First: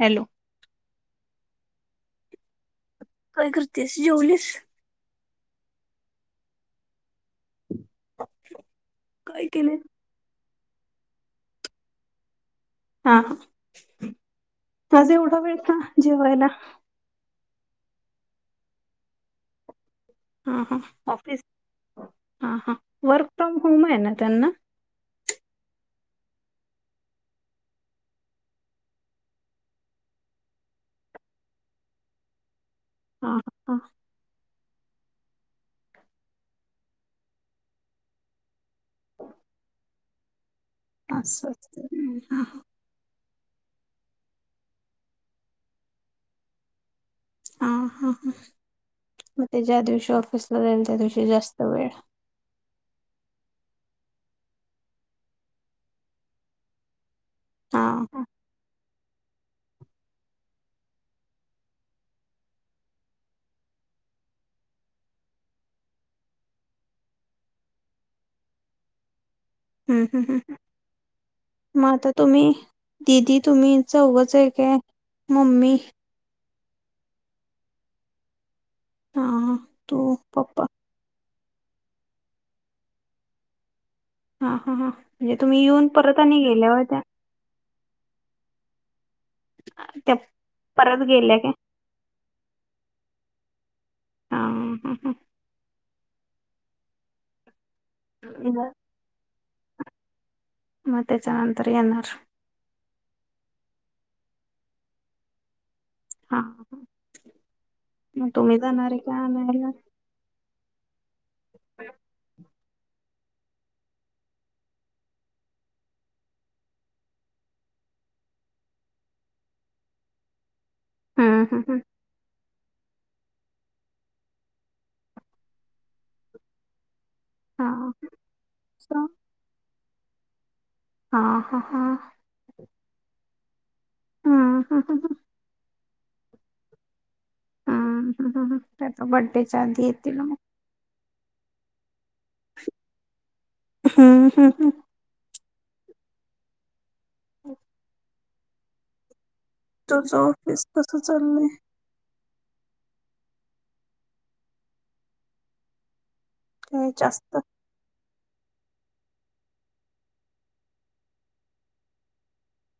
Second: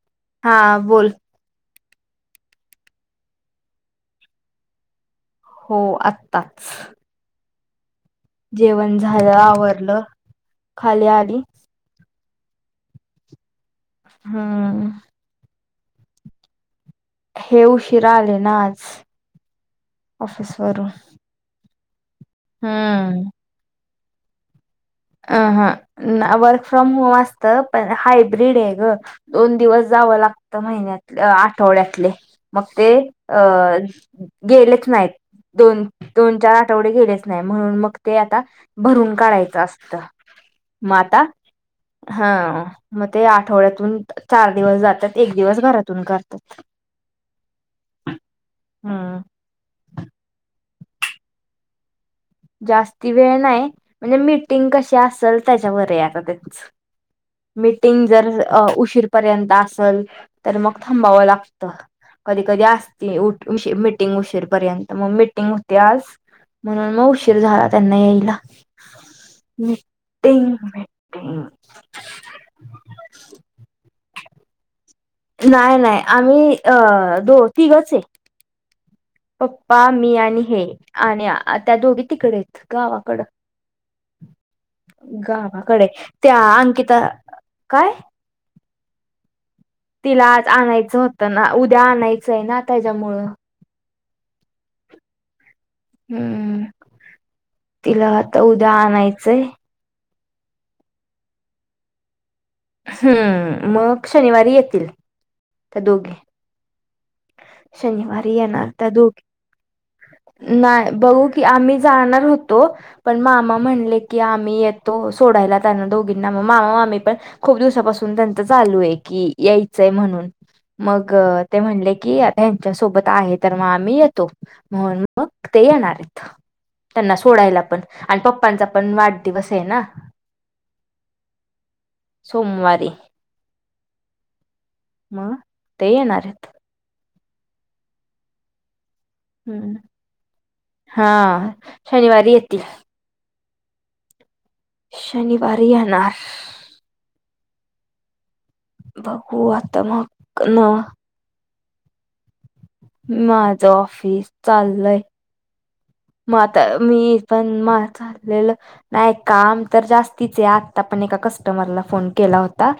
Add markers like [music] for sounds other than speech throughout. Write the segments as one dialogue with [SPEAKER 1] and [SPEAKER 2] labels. [SPEAKER 1] Hello
[SPEAKER 2] हां बोल
[SPEAKER 1] काय करतीयस जेवलीस
[SPEAKER 2] हो आत्ताच जेवण झालं.
[SPEAKER 1] काय केले
[SPEAKER 2] आवरलं खाली आली
[SPEAKER 1] हां हं
[SPEAKER 2] हम्म
[SPEAKER 1] आज एवढा वेळ का? जेवायला
[SPEAKER 2] हे उशीरा आले ना आज ऑफिसवरुन.
[SPEAKER 1] हं हं वर्क फ्रॉम होम आहे ना. त्यांना?
[SPEAKER 2] अं ह्ं वर्क फ्रॉम होम असत, पण हायब्रीड ए गं दोन दिवस जावं लागत महिन्यातले अ् आठवड्यातले. मग ते
[SPEAKER 1] हा हा
[SPEAKER 2] अ- गेलेत. नाहीत दोन- दोन चार आठवडे गेलेच नाही म्हणून, मग ते आता भरून काढायचं. त म् आता?
[SPEAKER 1] असं
[SPEAKER 2] हा म् ते आ्. आठवड्यातून चार दिवस जात्यात एक दिवस घरातून करतात.
[SPEAKER 1] हम् हुं
[SPEAKER 2] हम्म.
[SPEAKER 1] म् ते ज्या दिवशी ऑफीसला जाईल. त्या दिवशी जास्त वेळ.
[SPEAKER 2] जास्ती वेळ नाही म्हणजे मिटिंग कशी असेल त त्याच्यावर आहे आता त्यांच.
[SPEAKER 1] हा
[SPEAKER 2] मीटिंग
[SPEAKER 1] हम्म
[SPEAKER 2] जरअ उशीरपर्यंत अस्- चल, तर मग थांबाव लागत कधी कधी असती उट मीसि्ं मीटिंग उशीरपर्यंत म् मीटिंंग होती आज म्हणून म् उशी्- उशीर झाला त्यांना यायला.
[SPEAKER 1] हुं हुं हुं
[SPEAKER 2] मीटिंग
[SPEAKER 1] हुं
[SPEAKER 2] मीटिंग
[SPEAKER 1] म आता तुम्ही, दिदी तुम्ही चौघच- [unintelligible] मम्मी
[SPEAKER 2] नाय नाय आम्ही- आं दो तिघच ए.
[SPEAKER 1] हा हा
[SPEAKER 2] पप्पा
[SPEAKER 1] तू
[SPEAKER 2] मी आणि हे
[SPEAKER 1] पप्पा
[SPEAKER 2] आणि आणि - आ त्या दोघी तिकडेहेत गावाकडं.
[SPEAKER 1] हा हा हा म्हणजे तुम्ही
[SPEAKER 2] गावाकडे
[SPEAKER 1] येऊन परत आणि
[SPEAKER 2] त्या
[SPEAKER 1] गेल्या होत्या
[SPEAKER 2] अंकिता काय?
[SPEAKER 1] त्या त्या
[SPEAKER 2] तिला आज आणायचं
[SPEAKER 1] परत
[SPEAKER 2] होतं
[SPEAKER 1] गेल्या
[SPEAKER 2] ना?
[SPEAKER 1] काय
[SPEAKER 2] उद्या आणायचंय ना? त्याच्यामुळ.
[SPEAKER 1] हां हंहं.
[SPEAKER 2] हुं. तिला आता उद्या आणायचंय.
[SPEAKER 1] म त्याच्यानंतर येणार.
[SPEAKER 2] हं, मग शनिवारी येतील. त्या दोघी-
[SPEAKER 1] म
[SPEAKER 2] शनिवारी
[SPEAKER 1] तुम्ही जाणार आहे काय आणयला?
[SPEAKER 2] नाय. बघूकी आम्ही जाणार होतो- पण मामा म्हनले की, आम्ही येतो सोडायला त्यांना दोघींना मामामामी पण खूप दिवसापासून त्यांच चालू आहे की यायचंय म्हणून. मग
[SPEAKER 1] हम्म
[SPEAKER 2] ते
[SPEAKER 1] हम्म हम्म.
[SPEAKER 2] म्हटले- ती आता ह्यांच्या सोबत आहे तर मग आम्ही येतो म्हणून ते येणारयेत. त्यांना सोडायला पण
[SPEAKER 1] हा
[SPEAKER 2] आणि पप्पांचा पण वाढदिवस आहे ना.
[SPEAKER 1] हां हां हां.
[SPEAKER 2] सोमवारी
[SPEAKER 1] हां, हां.
[SPEAKER 2] म ते येणारेत.
[SPEAKER 1] हां हां हां. त्याच्या बर्डेच्या
[SPEAKER 2] हम्म
[SPEAKER 1] आधी येतील ना म.
[SPEAKER 2] [inaudible] शनिवारी येत्ती.
[SPEAKER 1] हम्म हम्म. हम्म.
[SPEAKER 2] शनिवारी येणार.
[SPEAKER 1] [inaudible]
[SPEAKER 2] भव
[SPEAKER 1] तुझं ऑफिस कसं चाललंय?
[SPEAKER 2] माझं ऑफिस चाललंय म आता
[SPEAKER 1] काय
[SPEAKER 2] मी
[SPEAKER 1] जास्त
[SPEAKER 2] पण. [unintelligible] लेलं नाही काम तर जास्तीच आहे, आता पण एका कस्टमरला फोन केला होता.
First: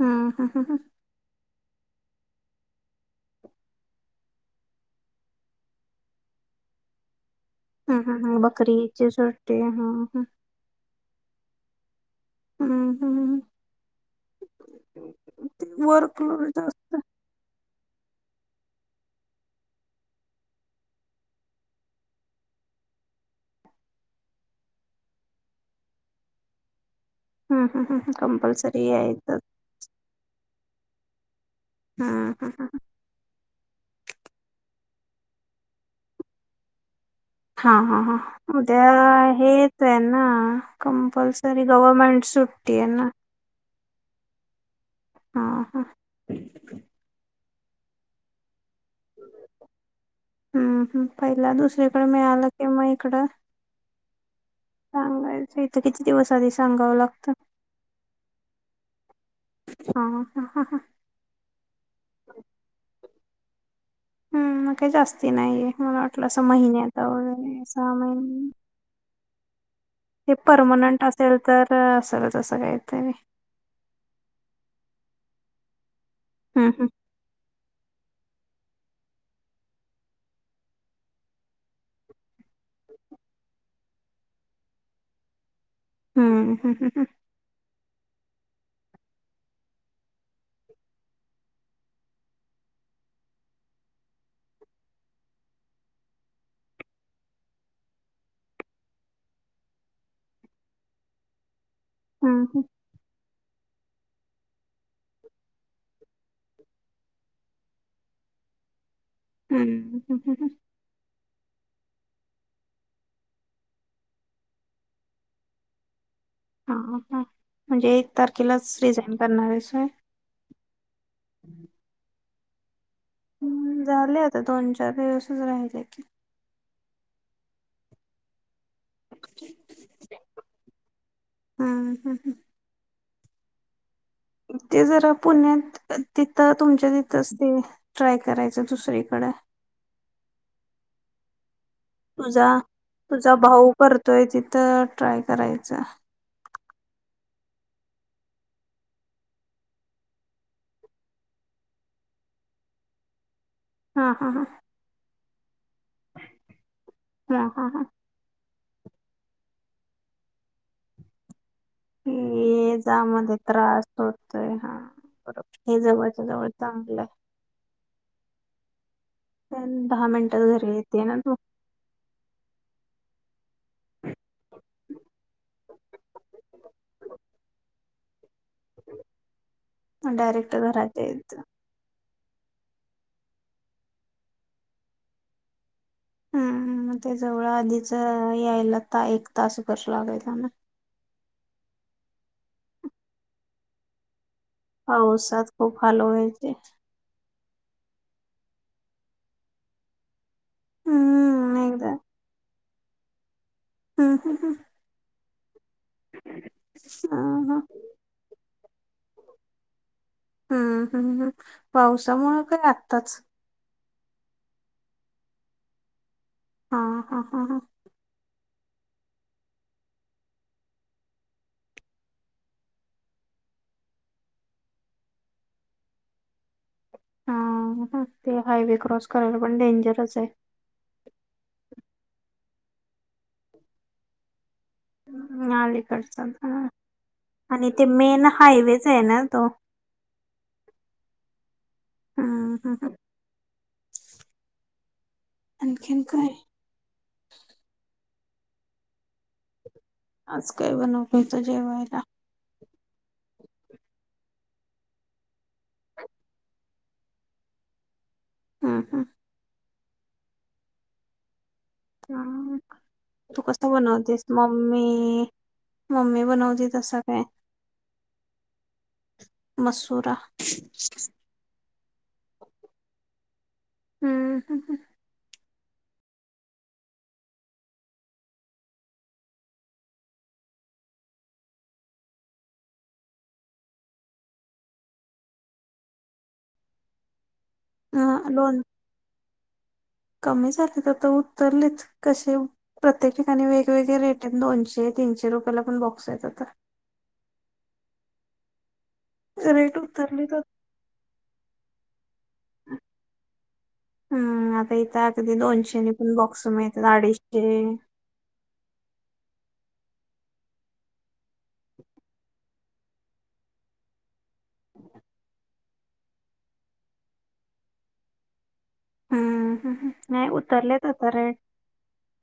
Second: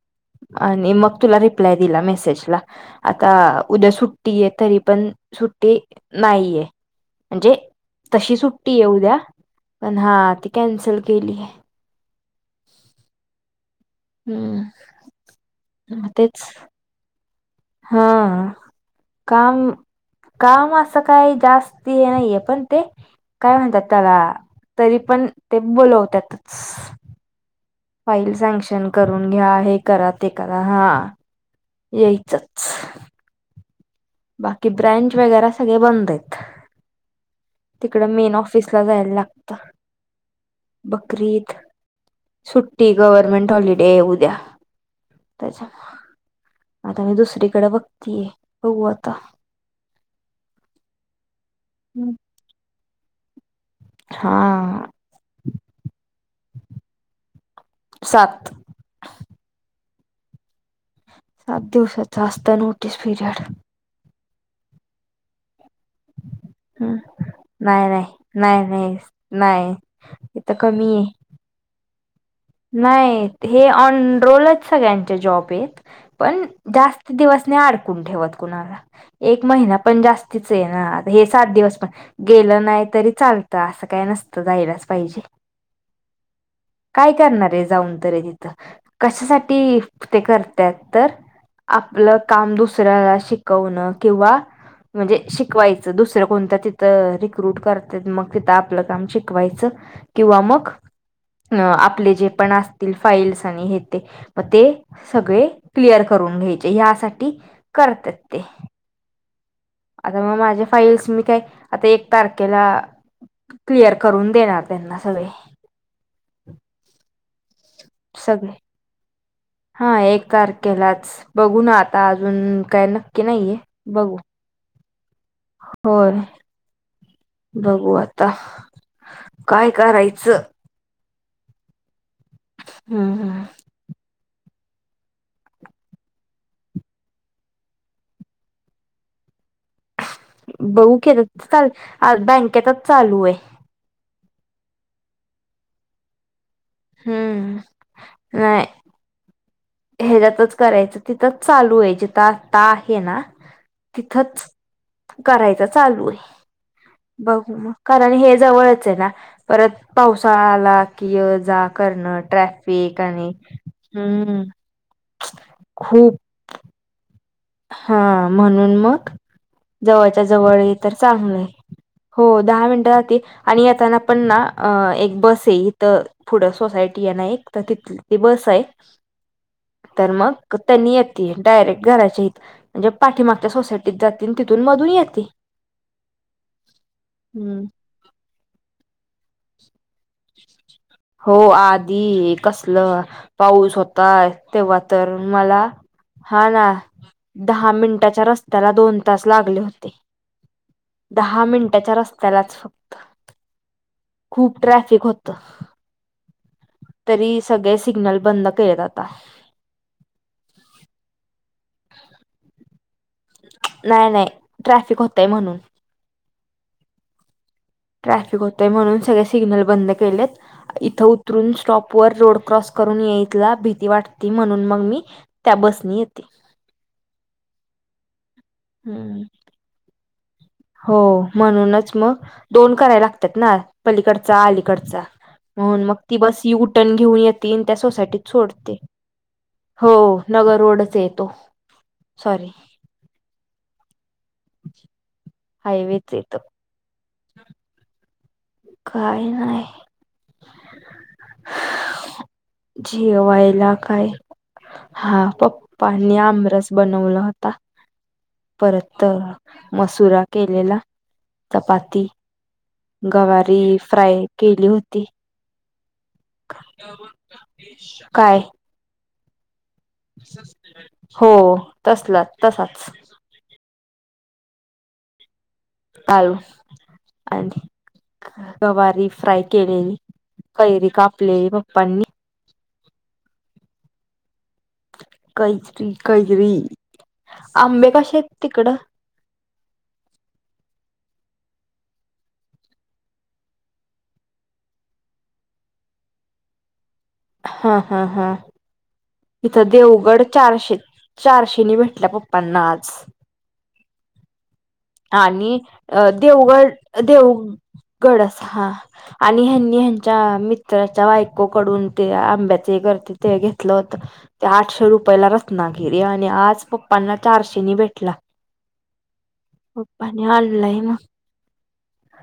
[SPEAKER 1] हम्म हम्म हम्म
[SPEAKER 2] आणि मग तुला रेप रिप्लाय दिला मेसेजला, आता उद्या सुट्टी आहे तरी पण सुट्टी नाहीये. म्हणजे,
[SPEAKER 1] हम्म हम्म हम्म.
[SPEAKER 2] तशी
[SPEAKER 1] हम्म.
[SPEAKER 2] सुट्टी ये
[SPEAKER 1] बकरीची
[SPEAKER 2] उद्या
[SPEAKER 1] सुट्टी
[SPEAKER 2] पण
[SPEAKER 1] हम्म
[SPEAKER 2] हां
[SPEAKER 1] हम्म
[SPEAKER 2] ती कॅन्सल केली आहे.
[SPEAKER 1] हां हां हां. ते
[SPEAKER 2] हम्म हा तेच
[SPEAKER 1] वर्कलोड जास्त
[SPEAKER 2] हां काम, काम असं काही जास्ती नाहीये पण ते काय म्हणतात त्याला तरी पण ते बोलवत्यातचं.
[SPEAKER 1] हम्म हम्म हम्म.
[SPEAKER 2] फाईल
[SPEAKER 1] कंपल्सरी
[SPEAKER 2] सेंक्शन करून
[SPEAKER 1] यायचं
[SPEAKER 2] घ्या, हे करा ते करा हा.
[SPEAKER 1] हम्म हम्म
[SPEAKER 2] येईचच. बाकी ब्रेंच वगैरा सगळे बंद आहेत.
[SPEAKER 1] हा हा
[SPEAKER 2] तिकड
[SPEAKER 1] हां
[SPEAKER 2] मेन ऑफिसला
[SPEAKER 1] उद्या
[SPEAKER 2] जायला लागतं
[SPEAKER 1] हेच आहे ना
[SPEAKER 2] बकरीद
[SPEAKER 1] कंपल्सरी गव्हर्मेंट सुट्टी आहे ना.
[SPEAKER 2] डे उद्या.
[SPEAKER 1] हा
[SPEAKER 2] त्याचा,
[SPEAKER 1] हा
[SPEAKER 2] आता मी दुसरी इकडं बघतीय होऊव
[SPEAKER 1] हम्म ह पहिला दुसरीकडं मिळालं की म इ इकडं
[SPEAKER 2] हा
[SPEAKER 1] सांगायचं इथं किती दिवस आधी सांगावं लागतं.
[SPEAKER 2] सात
[SPEAKER 1] हा हा हा ह.
[SPEAKER 2] सात दिवसाचा असतो नोटीस पिरियड.
[SPEAKER 1] हम्म मग काय जास्ती नाहीये. मला वाटलं असं
[SPEAKER 2] हम्म
[SPEAKER 1] महिन्यात
[SPEAKER 2] नाही
[SPEAKER 1] सहा
[SPEAKER 2] नाही
[SPEAKER 1] महिने,
[SPEAKER 2] नाही नाही नाही
[SPEAKER 1] हे
[SPEAKER 2] इथं कमी
[SPEAKER 1] परमनंट
[SPEAKER 2] आहे
[SPEAKER 1] असेल तर तर सगळ.
[SPEAKER 2] नाही, हे ऑन रोलच सगळ्यांचे जॉब. पेत पण
[SPEAKER 1] हम्म
[SPEAKER 2] जास्त दिवस नाही अडकून ठेवत. कुणाला? एक महिना पण जास्तीचाय ना. हे सात दिवस पण गेलं नाही तरी चालतं असं काय नसतं जायलाच पाहिजेच.
[SPEAKER 1] हम्म हम्म हम ह.
[SPEAKER 2] आरे जेऊन तरी तिथ कशासाठी ते करत्यात तर, आपलं काम दुसऱ्याला शिकवण किंवा म्हणजे शिकवायचं दुसरं कोणत तिथ रिक्रुट करत्यात मग तिथ आपलं काम शिकवायच किंवा मग अं आप आपले जे
[SPEAKER 1] हम्म
[SPEAKER 2] पण
[SPEAKER 1] हम्म
[SPEAKER 2] असतील फाईल्स आणि हे ते, म ते सगळे क्लिअर करून घ्यायचे यासाठी करतात ते.
[SPEAKER 1] हम्म हम्म हम्म
[SPEAKER 2] आता
[SPEAKER 1] हम्म,
[SPEAKER 2] मग
[SPEAKER 1] हम्म.
[SPEAKER 2] माझे फाईल्स मी काय आता एक तारखेला क्लिअर करून देणार त्यांना सगळे.
[SPEAKER 1] हा हा. म्हणजे एक
[SPEAKER 2] सगळे
[SPEAKER 1] तारखेलाच रिझाईन करणार आहेस होय
[SPEAKER 2] हा एक तारखेलाच बघू ना आता [unintelligible] की नाहीे बघू.
[SPEAKER 1] [inaudible] राहील की.
[SPEAKER 2] होय बघू आता. काय करायच.
[SPEAKER 1] हम्म हम्म.
[SPEAKER 2] हम हम.
[SPEAKER 1] ते जरा पुण्यात तिथं तुमच्या तिथंच ते ट्राय करायच दुसरीकड.
[SPEAKER 2] बघू की. चल आज बँकेतच चालू ये.
[SPEAKER 1] तोय तिथं ट्राय करायच.
[SPEAKER 2] हम्म नाय. ह्याच्यातच करायच तिथच चालू ये जिथ आता आहे ना.
[SPEAKER 1] हा, हा, हा
[SPEAKER 2] तिथंच करायचं चालू आहे बघ
[SPEAKER 1] हा हा
[SPEAKER 2] मग
[SPEAKER 1] हा
[SPEAKER 2] कारण हे जवळ चला परत पावसाळा आला की य जा करणं
[SPEAKER 1] ये
[SPEAKER 2] ट्राफिक
[SPEAKER 1] जा
[SPEAKER 2] आणि
[SPEAKER 1] मध्ये त्रास
[SPEAKER 2] हम्म
[SPEAKER 1] होतोय हा बरोबर हे
[SPEAKER 2] खूप
[SPEAKER 1] जवळच्या जवळ चांगल आहे
[SPEAKER 2] हा म्हणून मग
[SPEAKER 1] पण दहा
[SPEAKER 2] जवळच्या
[SPEAKER 1] मिनिटात
[SPEAKER 2] जवळ
[SPEAKER 1] घरी
[SPEAKER 2] तर
[SPEAKER 1] येते ना तू
[SPEAKER 2] चांगलं हो दहा मिनट राती आणि येताना पण ना अ एक बस ये इथ पुढं सोसायटीयना एक तर तिथली ती बस तय तर मग
[SPEAKER 1] डायरेक्ट
[SPEAKER 2] त्यांनी
[SPEAKER 1] घरात
[SPEAKER 2] येतीय
[SPEAKER 1] यायचं
[SPEAKER 2] डायरेक्ट घराची म्हणजे पाठीमागच्या सोसायटीत जातील तिथून मधून येती
[SPEAKER 1] हम्ग ते जवळ आधीच यायला ता एक तास [unintelligible]
[SPEAKER 2] हो आधी कसलं पाऊस होताय तेव्हा तरं
[SPEAKER 1] पावसात
[SPEAKER 2] मला
[SPEAKER 1] खूप हाल
[SPEAKER 2] हा
[SPEAKER 1] व्हायचे
[SPEAKER 2] ना दहा मिनटाच्या रस्त्याला दोन तास लागले होते दहा
[SPEAKER 1] हम्म एकदा
[SPEAKER 2] मिनटाच्या रस्त्यालाच
[SPEAKER 1] हम्म
[SPEAKER 2] [inaudible]
[SPEAKER 1] हम्म
[SPEAKER 2] खूप ट्रॅफिक हो त तरी
[SPEAKER 1] हम्म हा, हा.
[SPEAKER 2] सगळे सिग्नल बंद तेराता
[SPEAKER 1] पावसामुळं काय आत्ताच
[SPEAKER 2] नाय नाई ट्रॅफिक होतय म्हणून
[SPEAKER 1] हा, हा, हा, हा
[SPEAKER 2] ट्रॅफिक होतय म्हणून सगळे सिग्नल बंद केलेत इथं उतरून स्टॉप वर रोड क्रॉस करून याईला भीती वाटती म्हणून मग मी त्या बसनी येते.
[SPEAKER 1] हा हा. ते हायवे क्रॉस
[SPEAKER 2] हम्म.
[SPEAKER 1] करायला पण डेंजरच हाय
[SPEAKER 2] हो म्हणूनच मग दोन कराय लागतात ना पलीकडचा अली कडचा
[SPEAKER 1] हम्म,
[SPEAKER 2] म्हणून मग ती
[SPEAKER 1] अलीकडचा
[SPEAKER 2] बस
[SPEAKER 1] हा.
[SPEAKER 2] युटन घेऊन येती
[SPEAKER 1] आणि
[SPEAKER 2] त्या
[SPEAKER 1] ते मेन
[SPEAKER 2] सोसायटीत सोडते
[SPEAKER 1] हायवेच आहे ना तो
[SPEAKER 2] हो नगर रोडच हाय तो
[SPEAKER 1] हम्म
[SPEAKER 2] सॉरी
[SPEAKER 1] हम्म हम्म.
[SPEAKER 2] [inaudible]
[SPEAKER 1] आणखीन
[SPEAKER 2] हायवेचं हाय
[SPEAKER 1] काय
[SPEAKER 2] तो काय नाय
[SPEAKER 1] आज काय बनवताय जेवायला
[SPEAKER 2] जेवायला काय हा पप्पांनी आमरस बनवला होता.
[SPEAKER 1] हम्म
[SPEAKER 2] परत
[SPEAKER 1] हम्म
[SPEAKER 2] अ म्हसुरा केलेला. चपाती
[SPEAKER 1] हम्म. तू
[SPEAKER 2] गवारी
[SPEAKER 1] कसं
[SPEAKER 2] फ्राय केली होती.
[SPEAKER 1] ममी बनवती तस काय?
[SPEAKER 2] काय
[SPEAKER 1] मसुरा
[SPEAKER 2] हो तसलाच तसाच.
[SPEAKER 1] हम्म ह हं
[SPEAKER 2] घालून आणि गवारी फ्राय केलेली कैरी कापलेली पप्पांनी [unintelligible] आंबे कसे
[SPEAKER 1] हम्म.
[SPEAKER 2] हाइत
[SPEAKER 1] अ लोण
[SPEAKER 2] तिकडं?
[SPEAKER 1] कमी झालेत आता उतरलेत कसे प्रत्येक ठिकाणी वेगवेगळे रेट दोनशे तीनशे रुपयला पण बॉक्स हाइत आता.
[SPEAKER 2] हं हा हा इथं
[SPEAKER 1] रेट
[SPEAKER 2] देवगड
[SPEAKER 1] उतरलेत आता
[SPEAKER 2] चारशे चारशेनी भेटला पप्पांना आज
[SPEAKER 1] हम्म अ
[SPEAKER 2] आणि देवगड
[SPEAKER 1] अडीचशे
[SPEAKER 2] देवगड हा आणि ह्यांनी च्या मित्राच्या बायकोकडून ते आंब्याचे करते ते घेतलं होत ते आठशे रुपयाला रत्नागिरी आणि आज पप्पांना चारशेनी भेटला
[SPEAKER 1] हम्म
[SPEAKER 2] पप्पानी
[SPEAKER 1] नाही
[SPEAKER 2] आणलाय
[SPEAKER 1] उतरलेच
[SPEAKER 2] मग
[SPEAKER 1] आता रेट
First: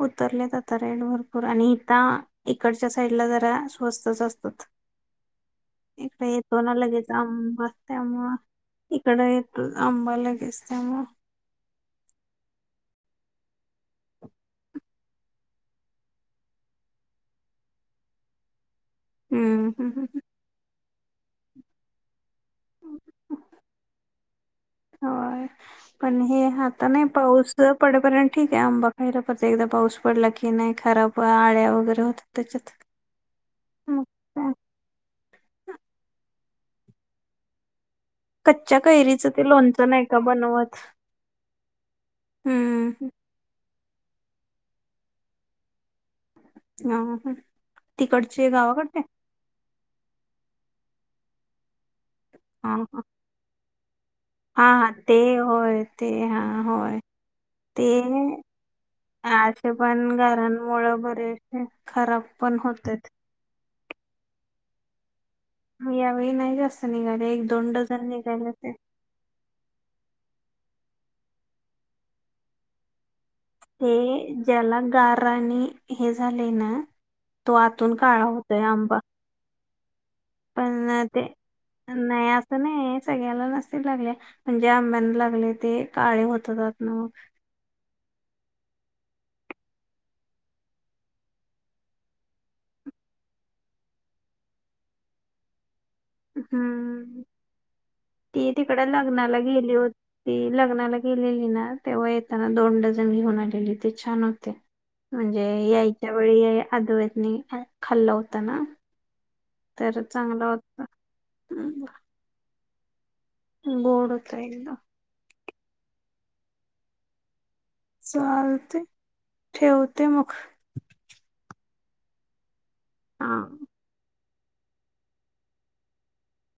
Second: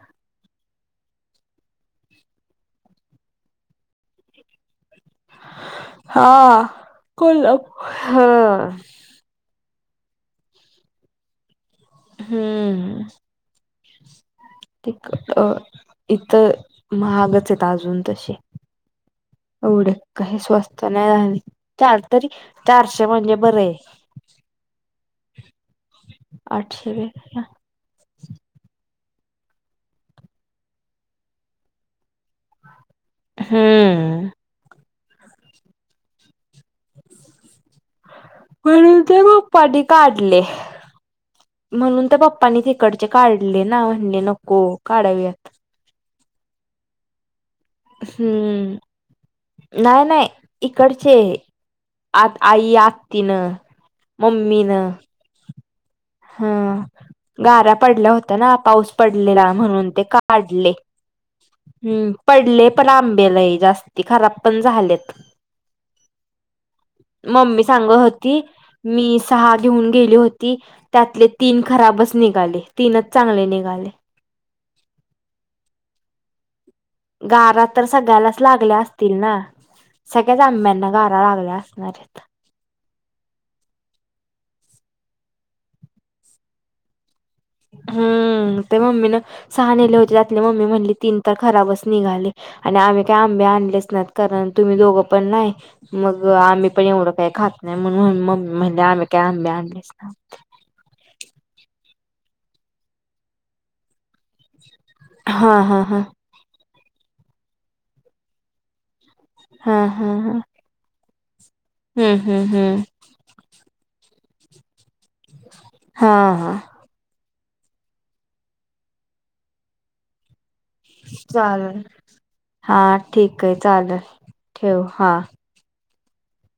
[SPEAKER 1] उतरलेत आता. आता काय इकडं भरपूर आणि इथ इकडच्या साईडला जरा स्वस्तच असतात. इकडे येतो
[SPEAKER 2] हा
[SPEAKER 1] ना लगेच आंबा
[SPEAKER 2] कोल्हापूर हा
[SPEAKER 1] त्यामुळे इकडे येतो. आंबा लगेच त्यामूळे
[SPEAKER 2] हम्म अ इथं महागच आहेत अजून तसे
[SPEAKER 1] हम्म
[SPEAKER 2] एवढ
[SPEAKER 1] हम्म
[SPEAKER 2] काय स्वस्थ [unintelligible]
[SPEAKER 1] होय पण हे आता नाही
[SPEAKER 2] आठशे
[SPEAKER 1] पाऊस पडेपर्यंत ठीक आहे आंबा पहिला परत एकदा पाऊस पडला की नाही खराब आळ्या वगैरे होतात त्याच्यात मग
[SPEAKER 2] हम्म
[SPEAKER 1] काय
[SPEAKER 2] [inaudible]
[SPEAKER 1] कच्च्या
[SPEAKER 2] म्हणून त्या
[SPEAKER 1] कैरीचं ते
[SPEAKER 2] पप्पानी
[SPEAKER 1] लोणचं नाही का
[SPEAKER 2] काढले
[SPEAKER 1] बनवत
[SPEAKER 2] म्हणून त्या पप्पानी
[SPEAKER 1] हम्म
[SPEAKER 2] तिकडचे काढले ना! म्हनले नको काढूयात.
[SPEAKER 1] ह ह तिकडचे
[SPEAKER 2] हम्म
[SPEAKER 1] गावाकडचे?
[SPEAKER 2] नाही नाही इकडचे आत आई
[SPEAKER 1] हा हा
[SPEAKER 2] आत्तीन
[SPEAKER 1] हा
[SPEAKER 2] मम्मीन
[SPEAKER 1] हा ते होय ते हा
[SPEAKER 2] हं
[SPEAKER 1] होय
[SPEAKER 2] गाऱ्या
[SPEAKER 1] ते
[SPEAKER 2] पडल्या होत्या ना पाऊस पडलेला
[SPEAKER 1] असे
[SPEAKER 2] म्हणून ते
[SPEAKER 1] पण
[SPEAKER 2] काढले
[SPEAKER 1] गारांमुळे बरेच
[SPEAKER 2] हं
[SPEAKER 1] खराब
[SPEAKER 2] पडले पण
[SPEAKER 1] होतात
[SPEAKER 2] आंबे लई जास्ती खराब पण झालेत
[SPEAKER 1] यावेळी नाही जास्त निघाले एक
[SPEAKER 2] मम्मी
[SPEAKER 1] दोन
[SPEAKER 2] सांगत
[SPEAKER 1] डझन
[SPEAKER 2] होती
[SPEAKER 1] निघाले होते.
[SPEAKER 2] मी सहा घेऊन गेली होती? त्यातले तीन खराबच निघाले तीनच चांगले निघाले
[SPEAKER 1] हे ज्याला गारा आणि हे झाले ना तो
[SPEAKER 2] गारा तर
[SPEAKER 1] आतून काळा
[SPEAKER 2] सगळ्यालाच
[SPEAKER 1] होतोय
[SPEAKER 2] लागल्या
[SPEAKER 1] आंबा
[SPEAKER 2] असतील ना? सगळ्याच आंब्यांना
[SPEAKER 1] पण
[SPEAKER 2] गारा
[SPEAKER 1] ते
[SPEAKER 2] लागल्या असणार आहेत.
[SPEAKER 1] नाही असं नाही सगळ्याला नसतील लागल्या म्हणजे आंब्यांना लागले ते काळे होतात आतन
[SPEAKER 2] हम्म ते मम्मीन सहा नेले होते त्यातले मम्मी म्हणली तीन तर खराबच निघाले आणि आम्ही काही आंबे आणलेच नात कारण तुम्ही दोघं पण नाही? मग आम्ही पण एवढं
[SPEAKER 1] हम्म
[SPEAKER 2] काही खात नाही म्हणून
[SPEAKER 1] ती
[SPEAKER 2] मम्मी
[SPEAKER 1] तिकड
[SPEAKER 2] म्हणली आम्ही काही
[SPEAKER 1] लग्नाला
[SPEAKER 2] आंबे
[SPEAKER 1] गेली
[SPEAKER 2] आणतच
[SPEAKER 1] होती
[SPEAKER 2] नाही.
[SPEAKER 1] ती लग्नाला गेलेली ना तेव्हा येताना दोन डझन घेऊन आलेली ते छान होते म्हणजे
[SPEAKER 2] हा हा हा
[SPEAKER 1] यायच्या वेळी या अद्वैतन पण खाल्ला होता ना
[SPEAKER 2] हा
[SPEAKER 1] तर
[SPEAKER 2] हा हा
[SPEAKER 1] चांगलं होता.
[SPEAKER 2] हम्म हम्म हम्म
[SPEAKER 1] गोड खायला
[SPEAKER 2] हा हा
[SPEAKER 1] चालतंय ठेवते मग.
[SPEAKER 2] [inaudible] हा ठीक आहे
[SPEAKER 1] हा
[SPEAKER 2] चालंल ठेव हा